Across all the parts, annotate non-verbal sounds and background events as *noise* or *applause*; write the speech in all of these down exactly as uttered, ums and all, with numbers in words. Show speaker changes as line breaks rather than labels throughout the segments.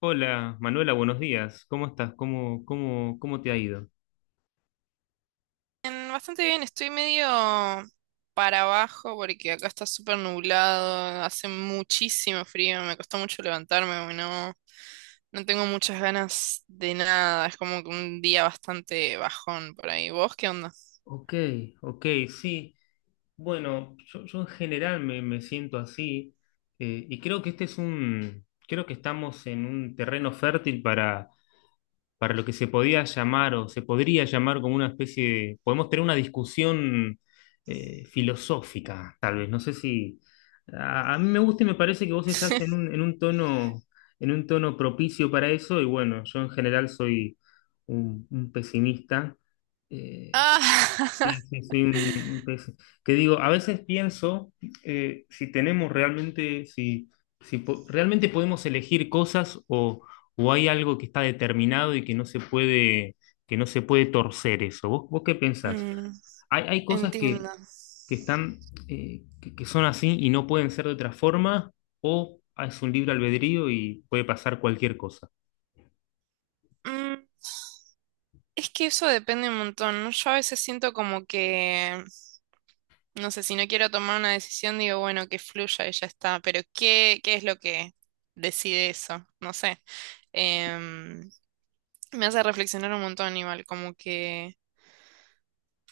Hola, Manuela, buenos días. ¿Cómo estás? ¿Cómo, cómo, cómo te ha ido?
Bien, bastante bien, estoy medio para abajo porque acá está súper nublado, hace muchísimo frío, me costó mucho levantarme, hoy, no, no tengo muchas ganas de nada, es como que un día bastante bajón por ahí. ¿Vos qué onda?
Ok, ok, sí. Bueno, yo, yo en general me, me siento así, eh, y creo que este es un, creo que estamos en un terreno fértil para para lo que se podía llamar o se podría llamar como una especie de, podemos tener una discusión, eh, filosófica, tal vez. No sé si a, a mí me gusta y me parece que vos estás en
*laughs*
un, en un tono, en un tono propicio para eso, y bueno, yo en general soy un, un pesimista. eh,
Ah,
Sí,
*laughs*
sí, sí, mm, pues, que digo, a veces pienso, eh, si tenemos realmente, si, si po- realmente podemos elegir cosas, o, o hay algo que está determinado y que no se puede, que no se puede torcer eso. ¿Vos, vos qué pensás?
mm,
Hay, hay cosas que,
entiendo.
que están, eh, que, que son así y no pueden ser de otra forma, o es un libre albedrío y puede pasar cualquier cosa.
Mm, es que eso depende un montón, ¿no? Yo a veces siento como que no sé, si no quiero tomar una decisión, digo, bueno, que fluya y ya está. Pero ¿qué, qué es lo que decide eso? No sé. Em, Me hace reflexionar un montón igual, como que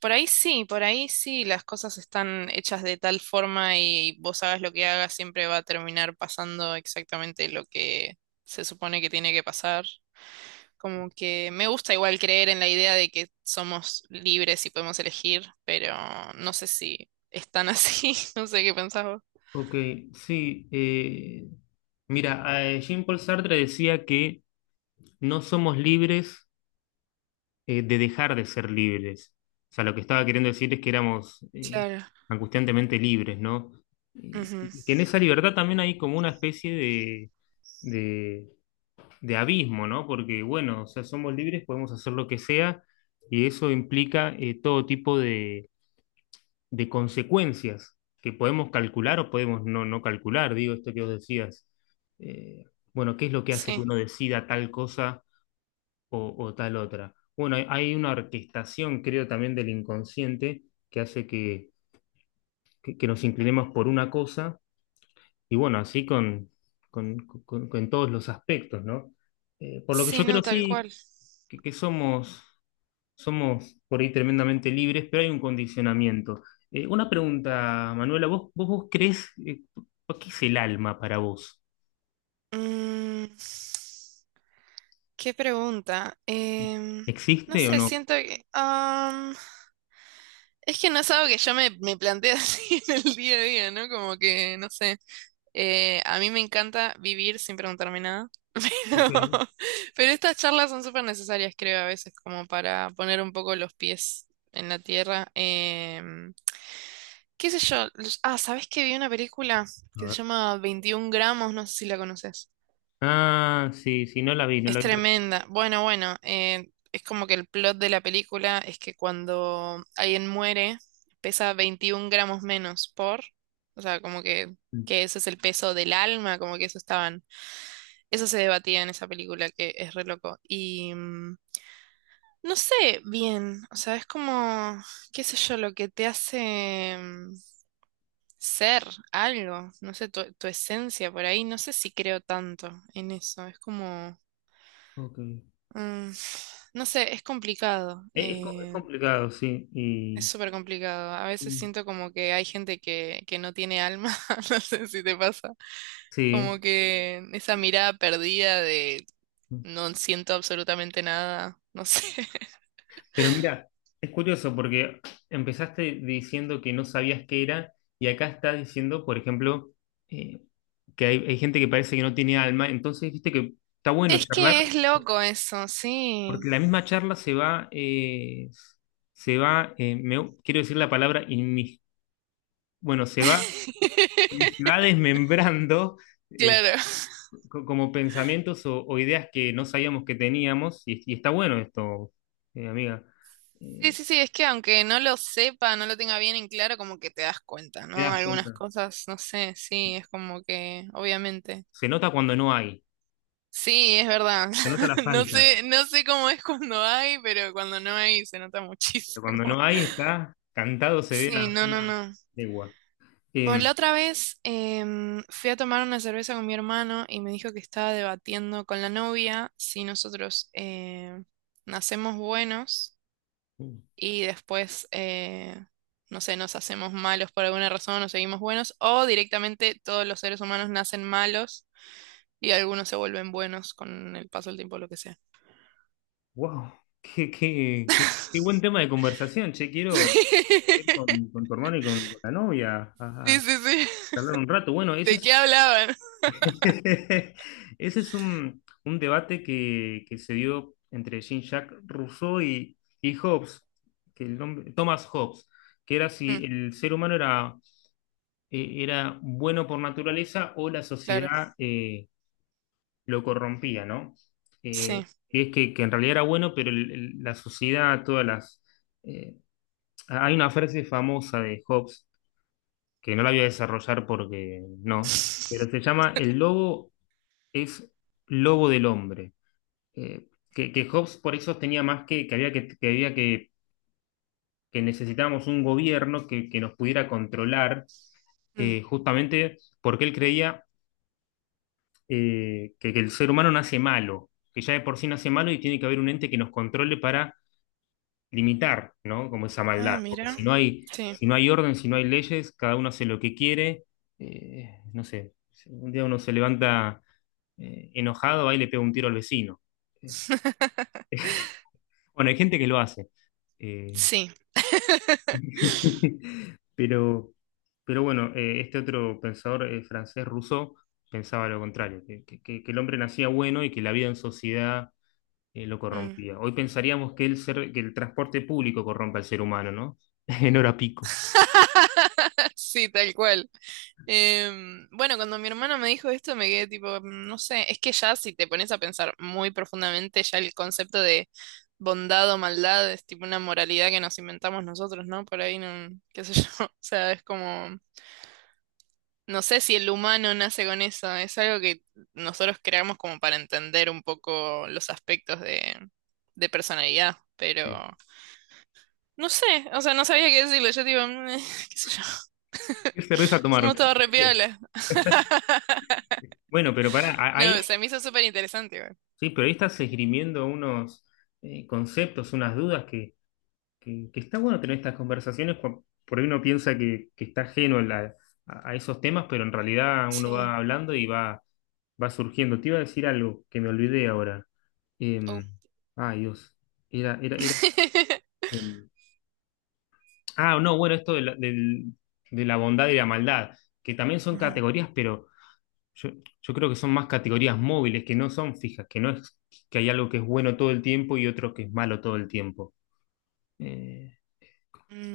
por ahí sí, por ahí sí, las cosas están hechas de tal forma y vos hagas lo que hagas, siempre va a terminar pasando exactamente lo que se supone que tiene que pasar. Como que me gusta igual creer en la idea de que somos libres y podemos elegir, pero no sé si es tan así, *laughs* no sé qué pensás vos.
Ok, sí. Eh, mira, eh, Jean-Paul Sartre decía que no somos libres, eh, de dejar de ser libres. O sea, lo que estaba queriendo decir es que éramos, eh,
Claro.
angustiantemente libres, ¿no? Y
Ujú.
y que en esa libertad también hay como una especie de, de, de abismo, ¿no? Porque, bueno, o sea, somos libres, podemos hacer lo que sea, y eso implica, eh, todo tipo de, de consecuencias que podemos calcular o podemos no, no calcular, digo, esto que vos decías. Eh, bueno, ¿qué es lo que hace que
Sí.
uno decida tal cosa, o, o tal otra? Bueno, hay, hay una orquestación, creo, también del inconsciente que hace que, que- que nos inclinemos por una cosa, y bueno, así con, con, con- con todos los aspectos, ¿no? Eh, por lo que
Sí,
yo
no,
creo,
tal
sí,
cual.
que, que somos, somos por ahí tremendamente libres, pero hay un condicionamiento. Eh, una pregunta, Manuela, ¿vos, vos, vos crees, eh, qué es el alma para vos?
Mm, Qué pregunta. Em,
¿Existe
no
o
sé,
no?
siento que... am, es que no es algo que yo me, me planteo *laughs* así en el día a día, ¿no? Como que, no sé. Eh, a mí me encanta vivir sin preguntarme nada. *laughs*
Ok.
Pero, pero estas charlas son súper necesarias, creo, a veces, como para poner un poco los pies en la tierra. em, ¿Qué sé yo? los- Ah, ¿sabés que vi una película
A
que se
ver.
llama Veintiún gramos? No sé si la conoces.
Ah, sí, sí, no la vi, no
Es
la vi. pero-
tremenda. Bueno, bueno, eh, es como que el plot de la película es que cuando alguien muere, pesa veintiún gramos menos por, o sea, como que, que ese es el peso del alma, como que eso estaban, eso se debatía en esa película, que es re loco. Y mm, no sé bien, o sea, es como, qué sé yo, lo que te hace... mm, ser algo, no sé, tu, tu esencia por ahí, no sé si creo tanto en eso, es como,
Ok.
mm, no sé, es complicado,
Es, es co- es
eh,
complicado, sí.
es
Y,
súper complicado, a veces siento como que hay gente que, que no tiene alma, *laughs* no sé si te pasa, como
sí.
que esa mirada perdida de no siento absolutamente nada, no sé, *laughs*
Pero mira, es curioso porque empezaste diciendo que no sabías qué era y acá estás diciendo, por ejemplo, eh, que hay, hay gente que parece que no tiene alma. Entonces viste que está bueno
es
charlar
que es loco eso, sí,
porque la misma charla se va, eh, se va, eh, me- quiero decir la palabra inmis- bueno, se va, eh,
*laughs*
se va desmembrando. eh,
claro.
co- como pensamientos o, o ideas que no sabíamos que teníamos, y, y está bueno esto, eh, amiga.
Sí,
Eh,
sí, sí, es que aunque no lo sepa, no lo tenga bien en claro, como que te das cuenta, ¿no?
te das
Algunas
cuenta.
cosas, no sé, sí, es como que, obviamente.
Se nota cuando no hay,
Sí, es verdad.
se nota la
*laughs* No
falta,
sé, no sé cómo es cuando hay, pero cuando no hay se nota
pero
muchísimo.
cuando no
*laughs*
hay está cantado, se ve
Sí,
a
no, no,
una
no.
legua.
Bueno,
Eh,
la otra vez em, fui a tomar una cerveza con mi hermano y me dijo que estaba debatiendo con la novia si nosotros eh, nacemos buenos y después, eh, no sé, nos hacemos malos por alguna razón, nos seguimos buenos, o directamente todos los seres humanos nacen malos y algunos se vuelven buenos con el paso del tiempo, lo que sea.
wow, qué, qué, qué- qué buen tema de conversación, che, quiero ir
*laughs*
con, con tu hermano y con, con la novia a,
Sí,
a
sí, sí.
charlar un rato. Bueno, ese
¿De
es
qué hablaban?
*laughs* Ese es un, un debate que, que se dio entre Jean-Jacques Rousseau y, y Hobbes, que el nombre, Thomas Hobbes, que era si
Mm,
el ser humano era, eh, era bueno por naturaleza o la
claro,
sociedad, eh, lo corrompía, ¿no? Eh,
sí.
y es que, que en realidad era bueno, pero el- el- la sociedad, todas las... eh, hay una frase famosa de Hobbes, que no la voy a desarrollar porque no, pero se llama El lobo es lobo del hombre. eh, que, que Hobbes por eso tenía más que, que había que, que había que, que necesitábamos un gobierno que, que nos pudiera controlar,
Mm.
eh, justamente porque él creía, eh, que, que el ser humano nace malo, que ya de por sí nace malo y tiene que haber un ente que nos controle para limitar, ¿no? Como esa
Ah,
maldad, porque
mira.
si no hay,
Sí.
si no hay orden, si no hay leyes, cada uno hace lo que quiere, eh, no sé, si un día uno se levanta, eh, enojado, ahí le pega un tiro al vecino.
*laughs*
Bueno, hay gente que lo hace. Eh,
Sí.
*laughs* Pero, pero bueno, eh, este otro pensador, eh, francés, Rousseau, pensaba lo contrario, que, que- que- que el hombre nacía bueno y que la vida en sociedad, eh, lo
Mm.
corrompía. Hoy pensaríamos que el, ser- que el transporte público corrompe al ser humano, ¿no? *laughs* En hora pico.
*laughs* Sí, tal cual. Em, bueno, cuando mi hermana me dijo esto, me quedé tipo, "Mm, no sé, es que ya si te pones a pensar muy profundamente, ya el concepto de bondad o maldad es tipo una moralidad que nos inventamos nosotros, ¿no? Por ahí, no, *laughs* qué sé yo, *laughs* o sea, es como, no sé si el humano nace con eso, es algo que nosotros creamos como para entender un poco los aspectos de, de personalidad, pero... No sé, o sea, no sabía qué decirlo, yo tipo, "Mm, *laughs* qué sé yo,
¿Qué cerveza
somos
tomaron?
todos re piola. *laughs*
Bueno, pero pará, a- ahí,
No, se me hizo súper interesante, güey.
sí, pero ahí estás esgrimiendo unos, eh, conceptos, unas dudas que, que está bueno tener estas conversaciones, cua- por ahí uno piensa que, que está ajeno a, la- a- a esos temas, pero en realidad uno
Sí.
va hablando y va, va surgiendo. Te iba a decir algo que me olvidé ahora. Eh,
Oh.
Ay, Dios. Era, era, era.
*laughs*
em, ah, no, bueno, esto de la, del- de la bondad y la maldad, que también son
Ujú.
categorías, pero yo, yo creo que son más categorías móviles, que no son fijas, que no es que hay algo que es bueno todo el tiempo y otro que es malo todo el tiempo. Eh,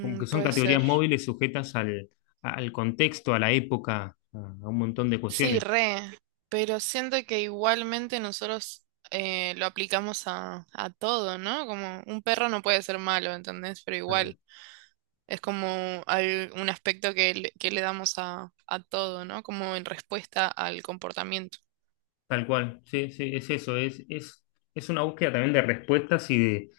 como que son
Puede
categorías
ser.
móviles sujetas al, al contexto, a la época, a, a un montón de
Sí,
cuestiones.
re. Pero siento que igualmente nosotros eh, lo aplicamos a, a todo, ¿no? Como un perro no puede ser malo, ¿entendés? Pero
Tal
igual es como al- un aspecto que le, que le damos a, a todo, ¿no? Como en respuesta al comportamiento.
cual, sí, sí, es eso, es, es, es una búsqueda también de respuestas y de,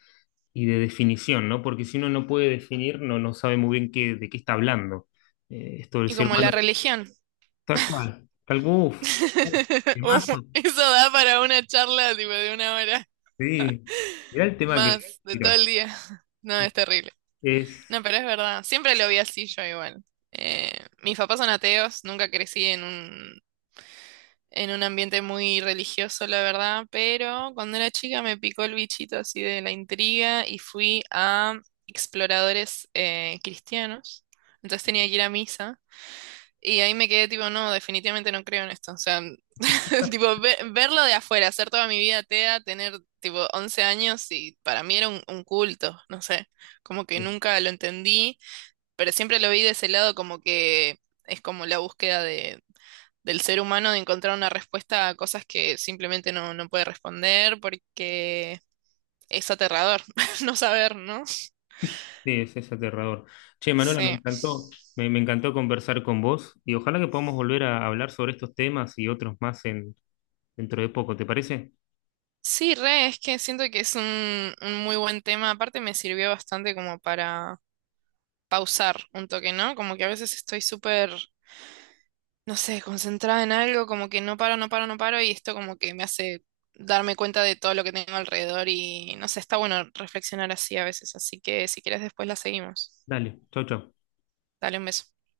y de definición, ¿no? Porque si uno no puede definir, no, no sabe muy bien qué, de qué está hablando. Eh, esto del
Y
ser
como la
humano,
religión.
tal cual, tal uf, uf,
*laughs* Uh,
temazo,
eso da para una charla tipo de una hora.
sí, mirá el tema que,
Más de todo
mira,
el día. *laughs* No, es terrible.
es,
No, pero es verdad. Siempre lo vi así yo igual. Eh, Mis papás son ateos, nunca crecí en un, en un ambiente muy religioso, la verdad, pero cuando era chica me picó el bichito así de la intriga y fui a exploradores eh, cristianos. Entonces tenía que ir a misa. Y ahí me quedé tipo, no, definitivamente no creo en esto. O sea, *laughs* tipo, ve- verlo de afuera, hacer toda mi vida tea, tener tipo once años y para mí era un, un culto, no sé, como que
es
nunca lo entendí, pero siempre lo vi de ese lado como que es como la búsqueda de, del ser humano de encontrar una respuesta a cosas que simplemente no, no puede responder porque es aterrador *laughs* no saber, ¿no?
Sí, es, es aterrador. Che, Manuela, me
Sí.
encantó, me, me encantó conversar con vos y ojalá que podamos volver a hablar sobre estos temas y otros más, en, dentro de poco, ¿te parece?
Sí, re, es que siento que es un, un muy buen tema. Aparte me sirvió bastante como para pausar un toque, ¿no? Como que a veces estoy súper, no sé, concentrada en algo, como que no paro, no paro, no paro, y esto como que me hace darme cuenta de todo lo que tengo alrededor y no sé, está bueno reflexionar así a veces, así que si quieres después la seguimos.
Dale, chau, chau.
Dale un beso.